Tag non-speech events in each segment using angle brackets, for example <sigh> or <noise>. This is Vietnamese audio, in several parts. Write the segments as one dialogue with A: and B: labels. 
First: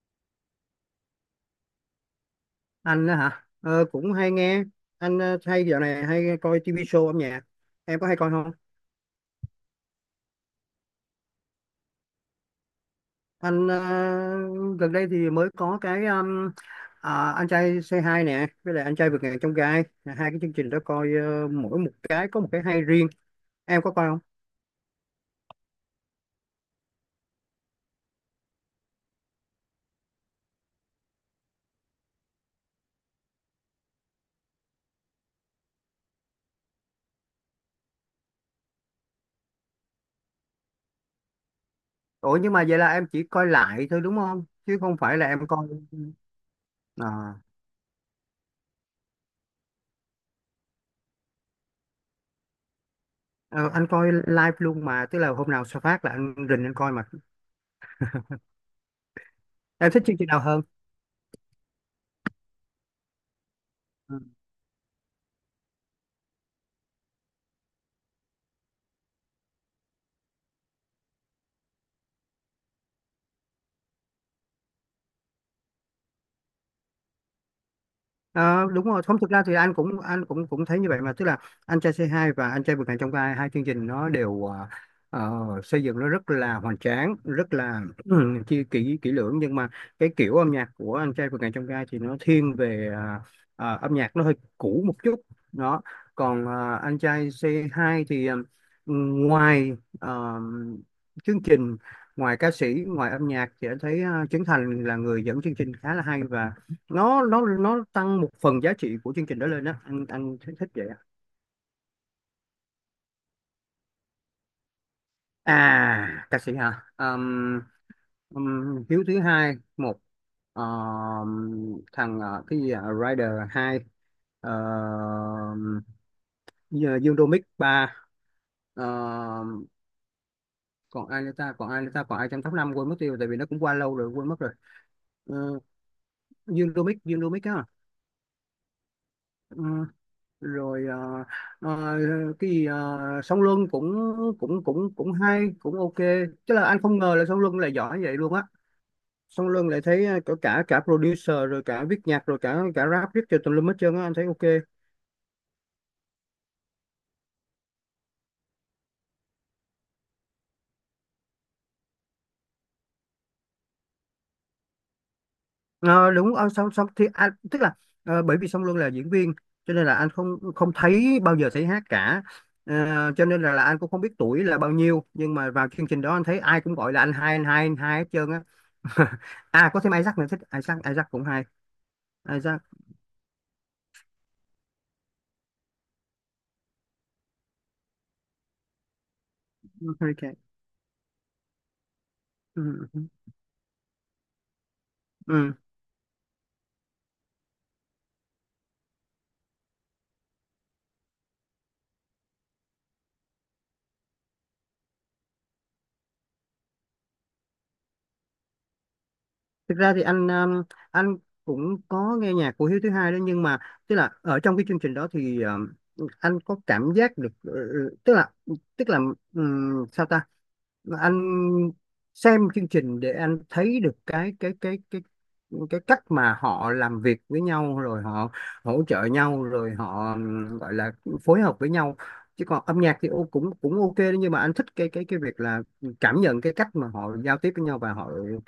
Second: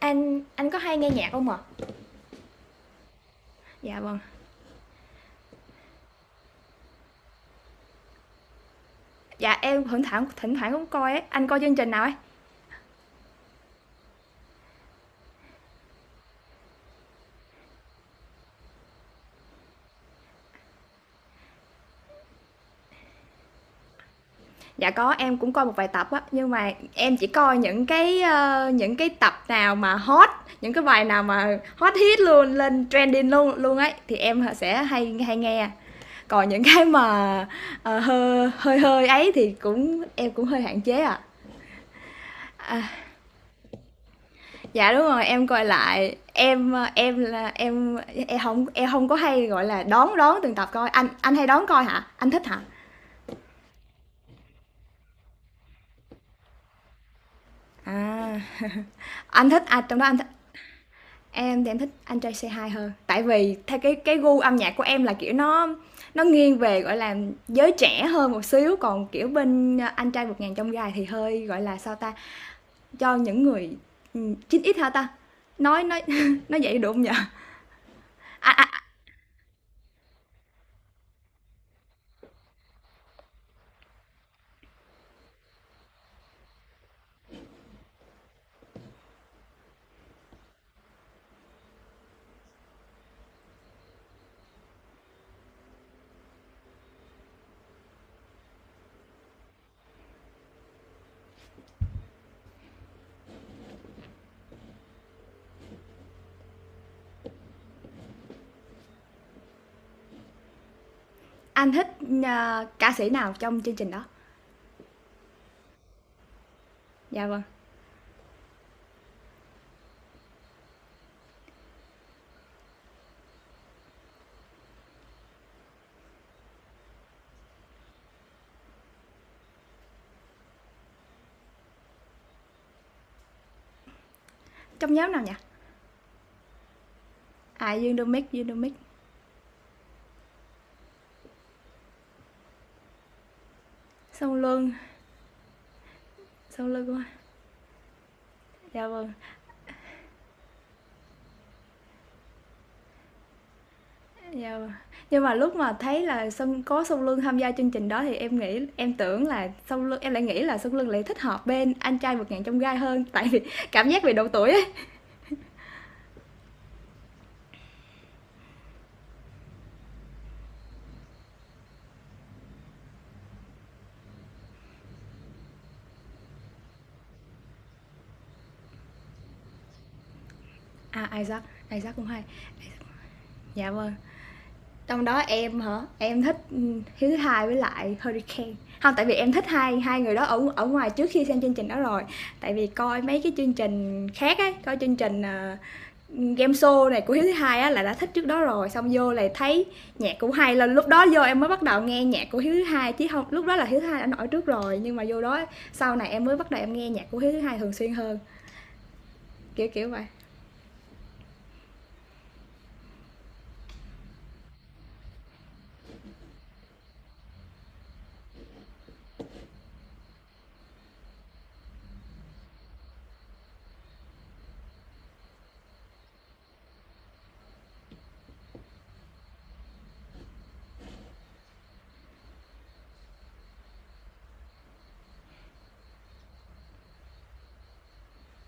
A: Anh có hay nghe nhạc không ạ? À?
B: Anh á hả? Ờ,
A: Dạ
B: Cũng
A: vâng.
B: hay nghe. Anh hay dạo này hay coi TV show âm nhạc. Em có hay coi không?
A: Dạ em thỉnh thoảng cũng coi ấy. Anh coi chương trình nào ấy?
B: Anh gần đây thì mới có cái, anh trai Say Hi nè, với lại anh trai vượt ngàn chông gai. Hai cái chương trình đó coi mỗi một cái có một cái hay riêng. Em có coi không?
A: Dạ có, em cũng coi một vài tập á, nhưng mà em chỉ coi những cái tập nào mà hot, những cái bài nào mà hot hit luôn, lên trending luôn luôn ấy thì em sẽ hay hay nghe. Còn những cái mà, hơi hơi hơi ấy thì em cũng hơi hạn chế ạ.
B: Ủa nhưng mà
A: À.
B: vậy
A: À.
B: là em chỉ coi lại thôi đúng không, chứ
A: Dạ
B: không
A: đúng
B: phải
A: rồi,
B: là
A: em
B: em
A: coi
B: coi.
A: lại. Em, ờ, em
B: à,
A: là em Em không có hay, gọi là, đón đón từng tập coi. Anh hay đón coi hả? Anh thích hả?
B: ờ, anh coi live luôn mà, tức là hôm nào sao phát là anh rình anh coi mà.
A: À, anh thích ai
B: Em
A: trong
B: thích
A: đó, anh
B: chương
A: thích.
B: trình nào hơn?
A: Em thì em thích Anh Trai Say Hi hơn. Tại vì theo cái
B: Ừ.
A: gu âm nhạc của em là, kiểu, nó nghiêng về, gọi là, giới trẻ hơn một xíu, còn, kiểu, bên Anh Trai Vượt Ngàn Chông Gai thì hơi, gọi là, sao ta, cho những người, chín 9X hả ta? Nói <laughs> nói vậy được hông nhỉ? A,
B: Ờ,
A: a,
B: Đúng rồi, không thực ra thì anh cũng cũng thấy như vậy mà, tức là anh trai C2 và anh trai vượt ngàn chông gai, hai chương trình nó đều ờ, xây dựng nó rất là hoành tráng, rất là <clears throat> chi kỹ kỹ lưỡng. Nhưng mà cái kiểu âm nhạc của anh trai vượt ngàn chông gai thì nó thiên về âm nhạc nó hơi cũ một chút đó. Còn anh trai C2 thì ngoài ờ, chương trình, ngoài ca sĩ, ngoài âm nhạc thì anh thấy Trấn Thành là người dẫn chương trình khá là hay, và nó tăng một phần giá trị của chương trình đó lên á. Anh thích, thích vậy á.
A: anh thích, ơ, ca sĩ nào trong chương trình đó?
B: Ca sĩ hả?
A: Dạ vâng.
B: Hiếu thứ hai một. Thằng cái gì à? Rider hai. Ờm, Dương Đô Mic ba. Ờm, Còn ai nữa ta, còn ai nữa ta, còn ai trong top năm, quên mất tiêu tại vì nó cũng qua lâu rồi, quên mất rồi.
A: Trong nhóm nào nhỉ?
B: Ờ, Dương Đô Mic, Dương Đô Mic
A: À, Dương Đô Mic, Dương Đô Mic.
B: á. Rồi à, cái gì à, song luân cũng
A: Sông
B: cũng
A: Luân,
B: cũng cũng hay, cũng ok. Chứ là
A: Sông
B: anh
A: Luân
B: không
A: đúng.
B: ngờ là song luân lại giỏi vậy luôn á.
A: Dạ vâng,
B: Song luân lại thấy à, cả cả cả producer rồi, cả viết nhạc rồi, cả cả rap viết cho tùm lum hết trơn á, anh thấy
A: dạ
B: ok.
A: vâng. Nhưng mà lúc mà thấy là có Sông Luân tham gia chương trình đó thì em nghĩ em tưởng là Sông Luân, em lại nghĩ là Sông Luân lại thích hợp bên anh trai vượt ngàn trong gai hơn, tại vì <laughs> cảm giác về độ tuổi ấy.
B: Ờ, Đúng song song thì anh tức là bởi vì song luân là diễn viên cho nên là anh không không thấy, bao giờ thấy hát cả. Ờ, cho nên là anh cũng không biết tuổi là bao nhiêu, nhưng mà vào chương trình đó anh thấy ai cũng gọi là anh hai, anh hai, anh hai hết trơn á. <laughs> À có thêm Isaac nữa, thích Isaac,
A: À,
B: Isaac cũng
A: Isaac,
B: hay.
A: Isaac cũng hay.
B: À, ra
A: Dạ vâng. Trong đó em hả? Em thích ừ, Hiếu thứ hai với lại Hurricane. Không tại vì em thích hai hai người đó
B: Hurricane.
A: ở ở ngoài trước khi xem chương trình đó rồi. Tại vì
B: Ừ. ừ,
A: coi mấy cái chương trình khác ấy, coi chương trình
B: ừ.
A: game show này của hiếu thứ hai á là đã thích trước đó rồi, xong vô lại thấy nhạc cũng hay, là lúc đó vô em mới bắt đầu nghe nhạc của hiếu thứ hai, chứ không lúc đó là hiếu thứ hai đã nổi trước rồi, nhưng mà vô đó sau này em mới bắt đầu em nghe nhạc của hiếu thứ hai thường xuyên hơn, kiểu
B: Thực
A: kiểu
B: ra thì
A: vậy.
B: anh, anh cũng có nghe nhạc của Hiếu thứ hai đó, nhưng mà tức là ở trong cái chương trình đó thì, anh có cảm giác được, tức là, tức là sao ta, anh xem chương trình để anh thấy được cái cái cách mà họ làm việc với nhau, rồi họ hỗ trợ nhau, rồi họ gọi là phối hợp với nhau. Chứ còn âm nhạc thì cũng cũng ok đấy, nhưng mà anh thích cái việc là cảm nhận cái cách mà họ giao tiếp với nhau, và họ ừ,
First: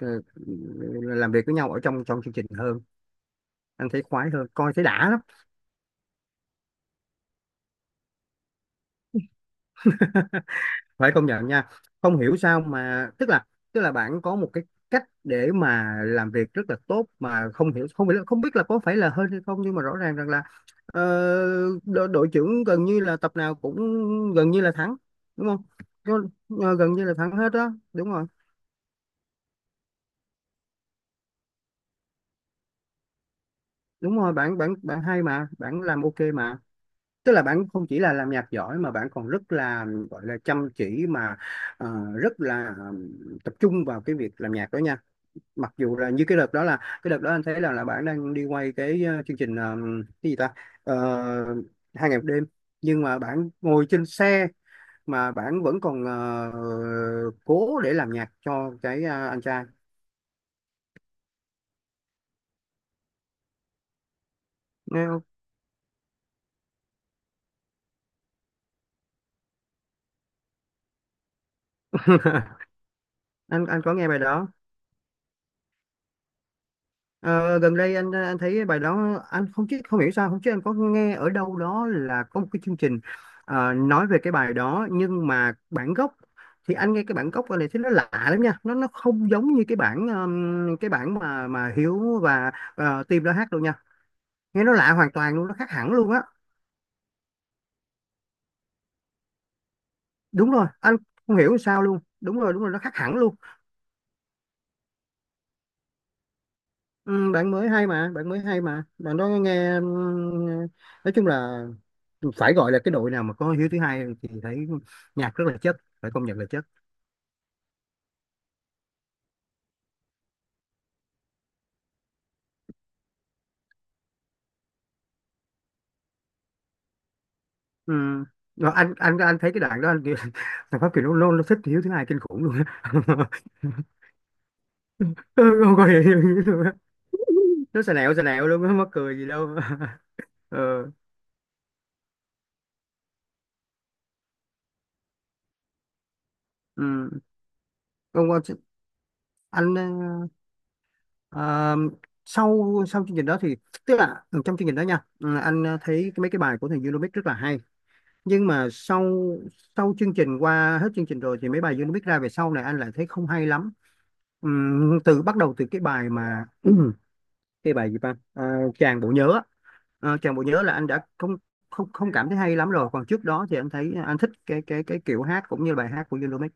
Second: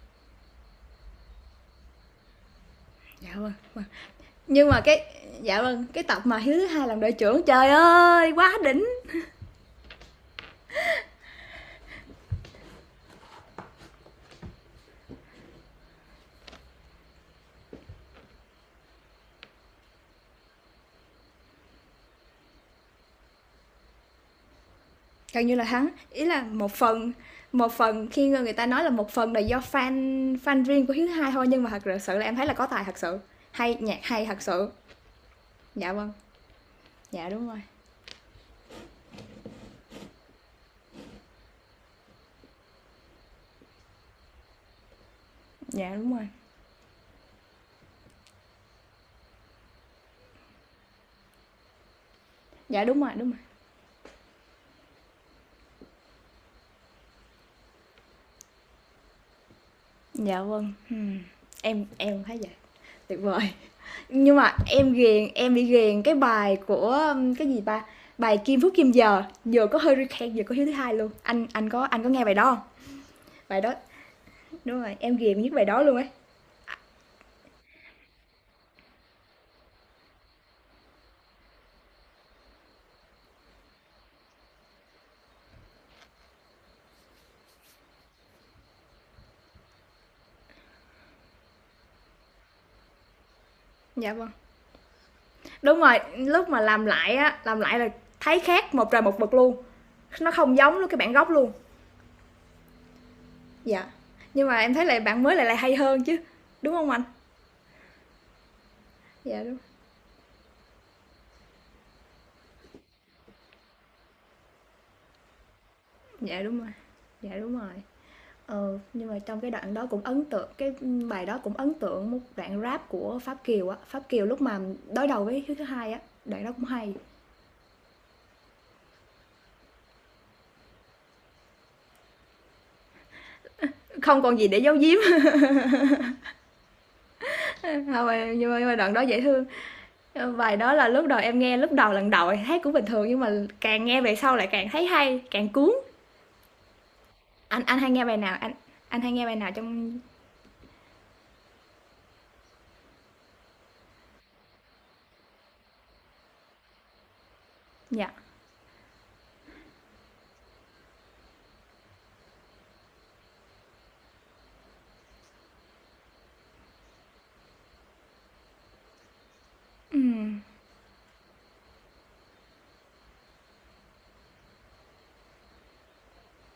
B: làm việc với nhau ở trong trong chương trình hơn.
A: Dạ vâng.
B: Anh thấy khoái hơn,
A: Nhưng
B: coi
A: mà
B: thấy
A: cái,
B: đã lắm.
A: dạ vâng, cái tập mà hiếu thứ hai làm đội trưởng trời ơi quá đỉnh.
B: Phải công nhận nha, không hiểu sao mà, tức là, bạn có một cái cách để mà làm việc rất là tốt, mà không hiểu, không biết là có phải là hên hay không, nhưng mà rõ ràng rằng là ờ, đội trưởng gần như là tập nào cũng gần như là thắng.
A: Gần
B: Đúng
A: như
B: không?
A: là thắng
B: Có-
A: ý là một
B: Gần như
A: phần.
B: là thắng hết
A: Một
B: đó,
A: phần
B: đúng rồi.
A: khi người ta nói là một phần là do fan fan riêng của hiếu thứ hai thôi, nhưng mà thật sự là em thấy là có tài thật sự, hay nhạc
B: Đúng
A: hay
B: rồi,
A: thật
B: bạn
A: sự.
B: bạn bạn hay mà, bạn
A: Dạ
B: làm
A: vâng.
B: ok mà.
A: Dạ
B: Tức là
A: đúng rồi.
B: bạn không chỉ là làm nhạc giỏi, mà bạn còn rất là, gọi là, chăm chỉ mà, ờ, rất là tập trung vào cái việc làm nhạc đó nha. Mặc
A: Dạ,
B: dù là
A: đúng
B: như
A: rồi.
B: cái đợt đó, là cái đợt đó anh thấy là, bạn đang đi quay cái chương trình, cái gì ta, Ờ, hai ngày một đêm.
A: Dạ, đúng
B: Nhưng
A: rồi,
B: mà
A: đúng rồi.
B: bạn ngồi trên xe mà bạn vẫn còn cố để làm nhạc cho cái anh trai.
A: Dạ, vâng, em cũng thấy vậy, tuyệt vời. Nhưng mà em
B: Nghe không?
A: ghiền em bị ghiền cái bài của, cái gì ta, bài Kim Phúc Kim Giờ, vừa có Hurricane vừa có Hiếu thứ Hai luôn. Anh có nghe bài đó hông?
B: <laughs>
A: Bài
B: anh
A: đó
B: anh có nghe bài đó.
A: đúng rồi, em ghiền nhất bài đó luôn ấy.
B: Ờ, Gần đây anh thấy bài đó, anh không biết không hiểu sao không, chứ anh có nghe ở đâu đó là có một cái chương trình nói về cái bài đó, nhưng mà bản gốc thì anh nghe cái bản gốc này thấy nó lạ lắm nha, nó không giống như cái bản mà Hiếu và Tim đã hát đâu nha.
A: Dạ, vâng.
B: Nghe nó lạ hoàn toàn luôn, nó khác
A: Đúng
B: hẳn
A: rồi,
B: luôn á.
A: lúc mà làm lại á, làm lại là thấy khác một trời một vực luôn, nó
B: Đúng
A: không
B: rồi,
A: giống luôn cái
B: anh
A: bản gốc
B: không
A: luôn.
B: hiểu sao luôn, đúng rồi, đúng rồi, nó khác hẳn luôn.
A: Dạ, nhưng mà em thấy lại bản mới lại lại hay hơn chứ, đúng không anh?
B: Ừ, bạn mới hay mà, bạn mới hay mà, bạn đó
A: Dạ, đúng.
B: nghe nói chung là, phải gọi là cái đội nào mà có Hiếu thứ hai thì thấy nhạc rất là chất, phải công nhận
A: Dạ,
B: là
A: đúng
B: chất.
A: rồi. Dạ, đúng rồi. Ờ, nhưng mà trong cái đoạn đó cũng ấn tượng cái, bài đó cũng ấn tượng một đoạn rap của Pháp Kiều á. Pháp Kiều lúc mà đối đầu với Hiếu thứ hai á, đoạn đó cũng hay.
B: Ừ. Rồi anh thấy cái đoạn đó, anh kiểu, <laughs> thằng Pháp Kiều nó thích Hiếu thứ hai kinh khủng luôn á. <laughs>
A: Không còn gì để giấu giếm,
B: Ừ, không có hiểu Hiếu luôn á.
A: <laughs>
B: Nó xà
A: hông
B: nẹo, xà
A: à,
B: nẹo
A: nhưng mà
B: luôn
A: nhưng
B: á,
A: mà
B: mắc
A: đoạn đó
B: cười
A: dễ
B: gì
A: thương.
B: đâu. <laughs>
A: Bài đó là
B: ờ
A: lúc đầu lần đầu hát cũng bình thường, nhưng mà càng nghe về sau lại càng thấy hay, càng cuốn.
B: ừ.
A: Anh hay nghe bài
B: Còn
A: nào?
B: còn
A: Anh hay nghe bài nào
B: anh
A: trong.
B: ờ, sau sau chương trình đó thì, tức là trong chương trình đó nha, anh thấy mấy cái bài của thằng Unomic rất là hay.
A: Dạ.
B: Nhưng mà sau, chương trình, qua hết chương trình rồi, thì mấy bài Unomic ra về sau này anh lại thấy không hay lắm. Từ bắt đầu, từ cái bài mà <clears throat> cái bài gì ta, à, chàng bộ nhớ á. À, chàng
A: Ừm,
B: bộ nhớ là anh đã không không không cảm thấy hay lắm rồi. Còn trước đó thì anh thấy anh thích cái kiểu hát cũng như bài hát của Yellowmix.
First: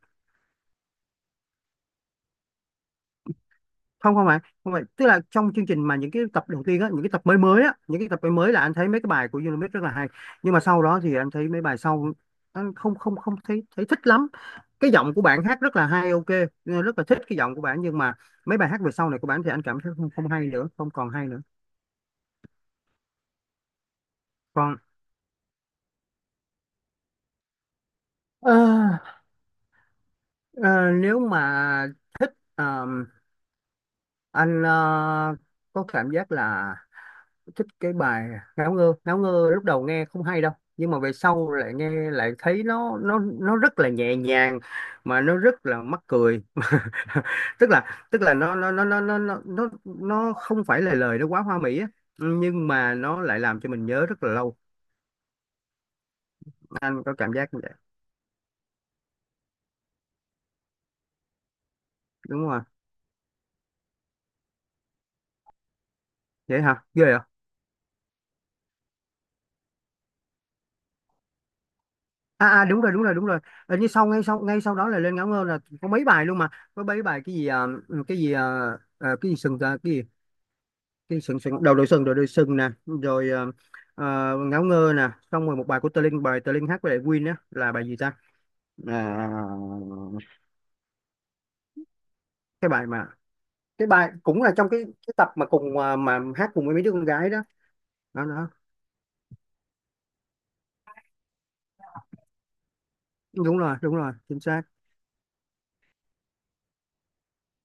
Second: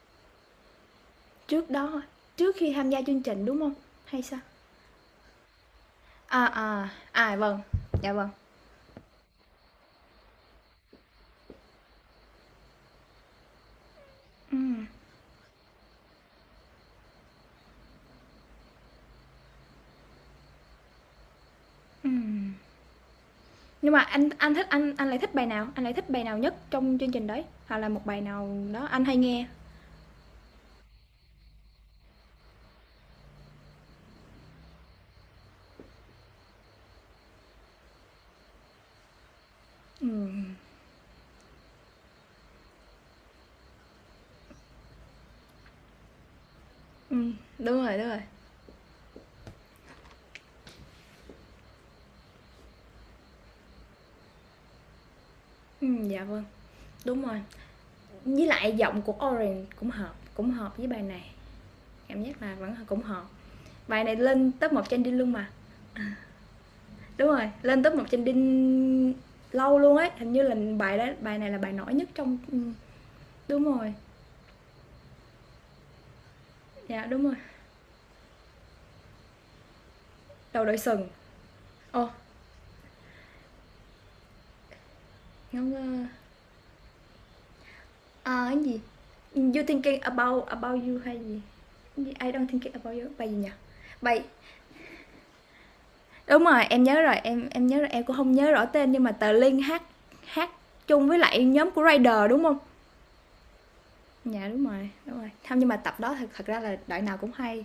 A: trước đó trước khi tham gia chương trình, đúng không?
B: không
A: Hay
B: không phải
A: sao?
B: không phải tức là trong chương trình, mà những cái tập đầu tiên
A: À, à,
B: á, những cái tập
A: à,
B: mới
A: vâng,
B: mới á, những cái
A: dạ
B: tập
A: vâng.
B: mới mới là anh thấy mấy cái bài của Yellowmix rất là hay. Nhưng mà sau đó thì anh thấy mấy bài sau anh không không không thấy thấy thích lắm.
A: Ừm,
B: Cái giọng của bạn hát rất là hay, ok, rất là thích cái giọng của bạn, nhưng mà mấy bài hát về sau này của bạn thì anh cảm thấy không, không hay nữa, không còn hay nữa.
A: ừm. Nhưng mà anh thích
B: Còn
A: anh lại thích bài nào? Anh lại thích bài nào nhất trong chương trình đấy? Hoặc là một bài nào
B: Ờ,
A: đó anh hay nghe?
B: ờ, nếu mà thích anh có cảm giác là thích cái bài Ngáo Ngơ. Ngáo Ngơ lúc đầu nghe không hay đâu,
A: Ừm,
B: nhưng mà về sau lại nghe, lại thấy nó rất là nhẹ nhàng, mà nó rất là mắc cười.
A: ừm,
B: Tức
A: đúng rồi,
B: là,
A: đúng rồi.
B: nó không phải là lời nó quá hoa mỹ á, nhưng mà nó lại làm cho mình nhớ rất là lâu.
A: Dạ vâng,
B: Anh có
A: đúng
B: cảm
A: rồi.
B: giác như vậy.
A: Với lại giọng của Orange cũng hợp với bài này. Cảm
B: Đúng
A: giác
B: không
A: là
B: ạ?
A: vẫn cũng hợp. Bài này lên top 1 trending luôn mà.
B: Vậy hả, ghê hả?
A: Đúng rồi, lên top 1 trending lâu luôn ấy, hình như là bài đó, bài này là bài nổi nhất trong
B: À, à,
A: ừm,
B: đúng rồi, đúng rồi, đúng rồi.
A: Đúng
B: Như
A: rồi.
B: sau, ngay sau, đó là lên Ngáo Ngơ là có mấy bài luôn mà. Có mấy
A: Dạ
B: bài,
A: đúng rồi.
B: cái gì à, cái gì à, à, cái gì sừng à, cái gì,
A: Đầu đội sừng.
B: sừng sừng, đầu đội sừng,
A: Ồ,
B: đầu đội sừng nè, rồi à, à, Ngáo Ngơ nè, xong rồi một
A: ngắm
B: bài của Tơ
A: ờ,
B: Linh, bài Tơ Linh hát với lại Win á, là bài gì ta,
A: À, cái gì?
B: à,
A: You thinking about you hay gì? Cái gì? I don't
B: cái
A: thinking
B: bài
A: about
B: mà,
A: you. Bài gì nhỉ?
B: cái bài
A: Bài
B: cũng là trong cái, tập mà cùng, à, mà
A: Đúng
B: hát
A: rồi,
B: cùng với
A: em
B: mấy đứa
A: nhớ
B: con
A: rồi,
B: gái đó.
A: em nhớ rồi, em cũng
B: Đó,
A: không
B: đó.
A: nhớ rõ tên, nhưng mà tờ Linh hát hát chung với lại nhóm của Rider đúng không?
B: Đúng rồi, đúng rồi, chính
A: Dạ
B: xác.
A: đúng rồi, đúng rồi. Không, nhưng mà tập đó thật thật ra là đội nào cũng hay.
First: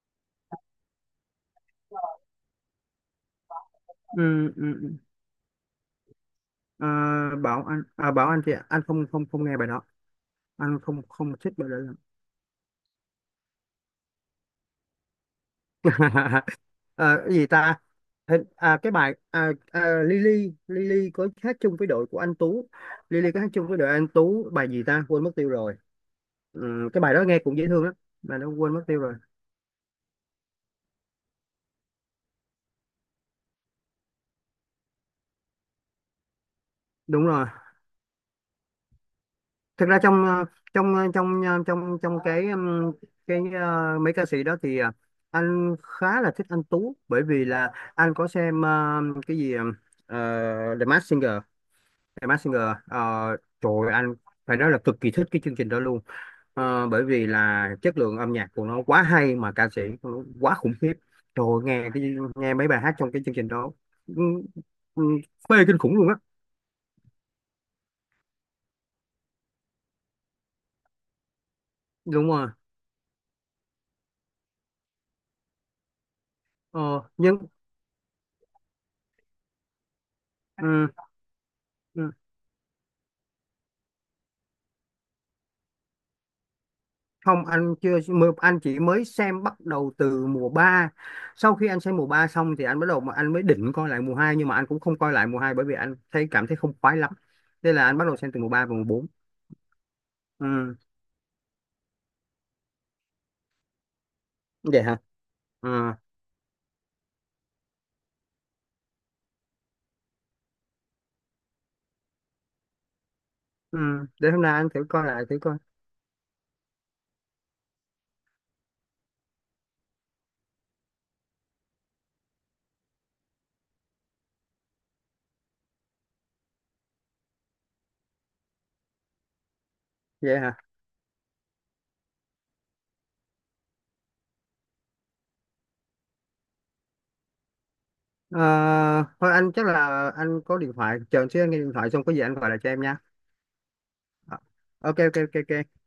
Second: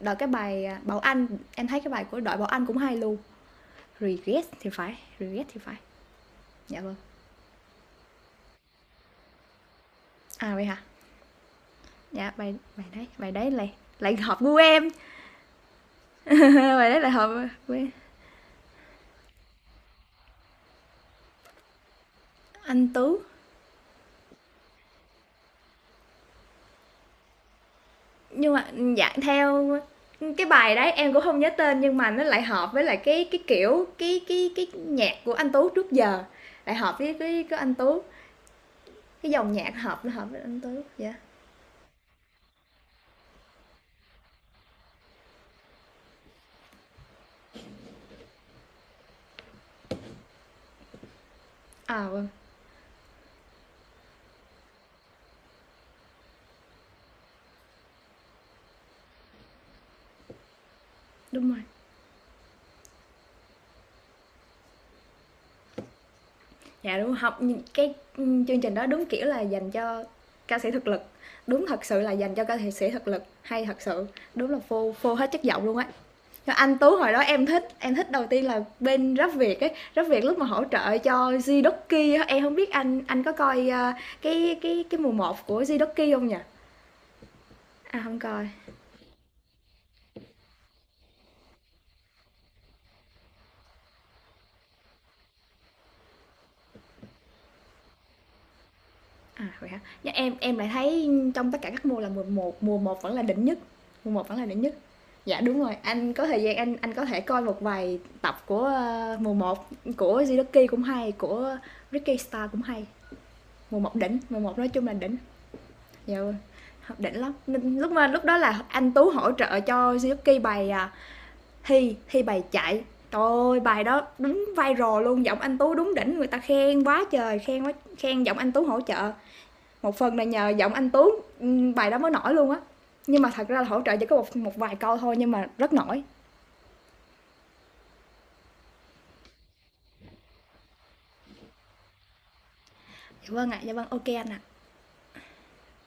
A: Đội cái bài à, Bảo Anh, em thấy cái bài của đội Bảo Anh cũng hay luôn. Regret
B: Ừ, ừ.
A: thì
B: Ừ.
A: phải, regret thì phải. Dạ
B: À,
A: vâng.
B: bảo anh, thì anh không không không nghe bài đó.
A: À vậy hả?
B: Anh không không thích bài đó.
A: Dạ bài bài đấy lại lại hợp gu em.
B: <laughs>
A: <laughs> bài đấy lại
B: Ờ, cái gì
A: hợp gu
B: ta.
A: em.
B: Hình, à, cái bài, à, à, Lily Lily có hát chung với đội của anh Tú.
A: Anh Tú.
B: Lily có hát chung với đội anh Tú bài gì ta, quên mất tiêu rồi. Ừ, cái bài đó nghe cũng dễ thương lắm, mà nó
A: Nhưng mà,
B: quên mất tiêu
A: dạ,
B: rồi.
A: theo cái bài đấy em cũng không nhớ tên, nhưng mà nó lại hợp với lại cái kiểu, cái nhạc của anh Tú trước giờ, lại hợp với
B: Đúng
A: cái
B: rồi.
A: cái anh Tú, cái dòng nhạc
B: Thực ra
A: hợp nó
B: trong
A: hợp với anh Tú, dạ.
B: trong ờ, trong trong cái, mấy ca sĩ đó thì anh khá là thích anh Tú, bởi vì là anh có xem cái gì, ờ, The Masked Singer,
A: À
B: The
A: vâng,
B: Masked Singer. Trời ơi, anh phải nói là cực kỳ thích cái chương trình đó luôn. Bởi vì là chất lượng âm nhạc của nó quá hay, mà ca sĩ của nó quá khủng khiếp. Trời
A: đúng
B: ơi,
A: rồi,
B: nghe cái, mấy bài hát trong cái chương trình đó, ừ, ừ, phê kinh khủng luôn á.
A: dạ, đúng học cái, chương trình đó đúng kiểu là dành cho ca sĩ thực lực, đúng thật sự là
B: Đúng
A: dành cho
B: rồi.
A: ca sĩ thực lực, hay thật sự, đúng là phô phô hết chất giọng luôn á. Anh Tú
B: ờ,
A: hồi đó
B: nhưng,
A: em thích đầu tiên là bên Rap Việt ấy, Rap Việt lúc mà hỗ
B: ừ,
A: trợ cho
B: ừ.
A: Zidoki, em không biết anh có coi, cái mùa một của Zidoki không nhỉ?
B: Không, anh chưa
A: À, không
B: mơ-
A: coi,
B: anh chỉ mới xem, bắt đầu từ mùa ba. Sau khi anh xem mùa 3 xong thì anh bắt đầu, mà anh mới định coi lại mùa hai, nhưng mà anh cũng không coi lại mùa hai, bởi vì anh thấy cảm thấy không khoái lắm, nên là anh bắt đầu xem từ mùa 3 và mùa bốn.
A: à, vậy hả? Nhưng em lại
B: Ừ.
A: thấy trong tất cả các mùa là mùa một, mùa một vẫn là đỉnh nhất, mùa một vẫn là đỉnh nhất.
B: Vậy hả.
A: Dạ, đúng
B: Ừ.
A: rồi, anh có thời gian anh có thể coi một vài tập của, ơ, mùa một của Zidoki cũng hay, của Ricky star cũng hay, mùa
B: Ừ.
A: một đỉnh,
B: Để
A: mùa
B: hôm nay
A: một nói
B: anh thử
A: chung là
B: coi
A: đỉnh.
B: lại, thử coi.
A: Dạ vâng, học đỉnh lắm. Lúc đó là anh Tú hỗ trợ cho Suzuki bài, à, thi bài chạy. Trời ơi, bài đó đúng viral luôn, giọng anh Tú đúng đỉnh, người ta khen quá trời, khen quá, khen giọng anh Tú hỗ trợ. Một phần là
B: Vậy
A: nhờ
B: hả.
A: giọng anh Tú, ừ, bài đó mới nổi luôn á. Nhưng mà thật ra là hỗ trợ chỉ có một một vài câu thôi, nhưng mà rất nổi.
B: Ờ, Thôi anh chắc là anh có điện thoại, chờ anh xíu, anh nghe điện thoại xong có gì anh gọi lại cho em nha.
A: Dạ vâng ạ, dạ vâng, ok anh
B: Ờ,
A: ạ.
B: ok, ok, ok, ok.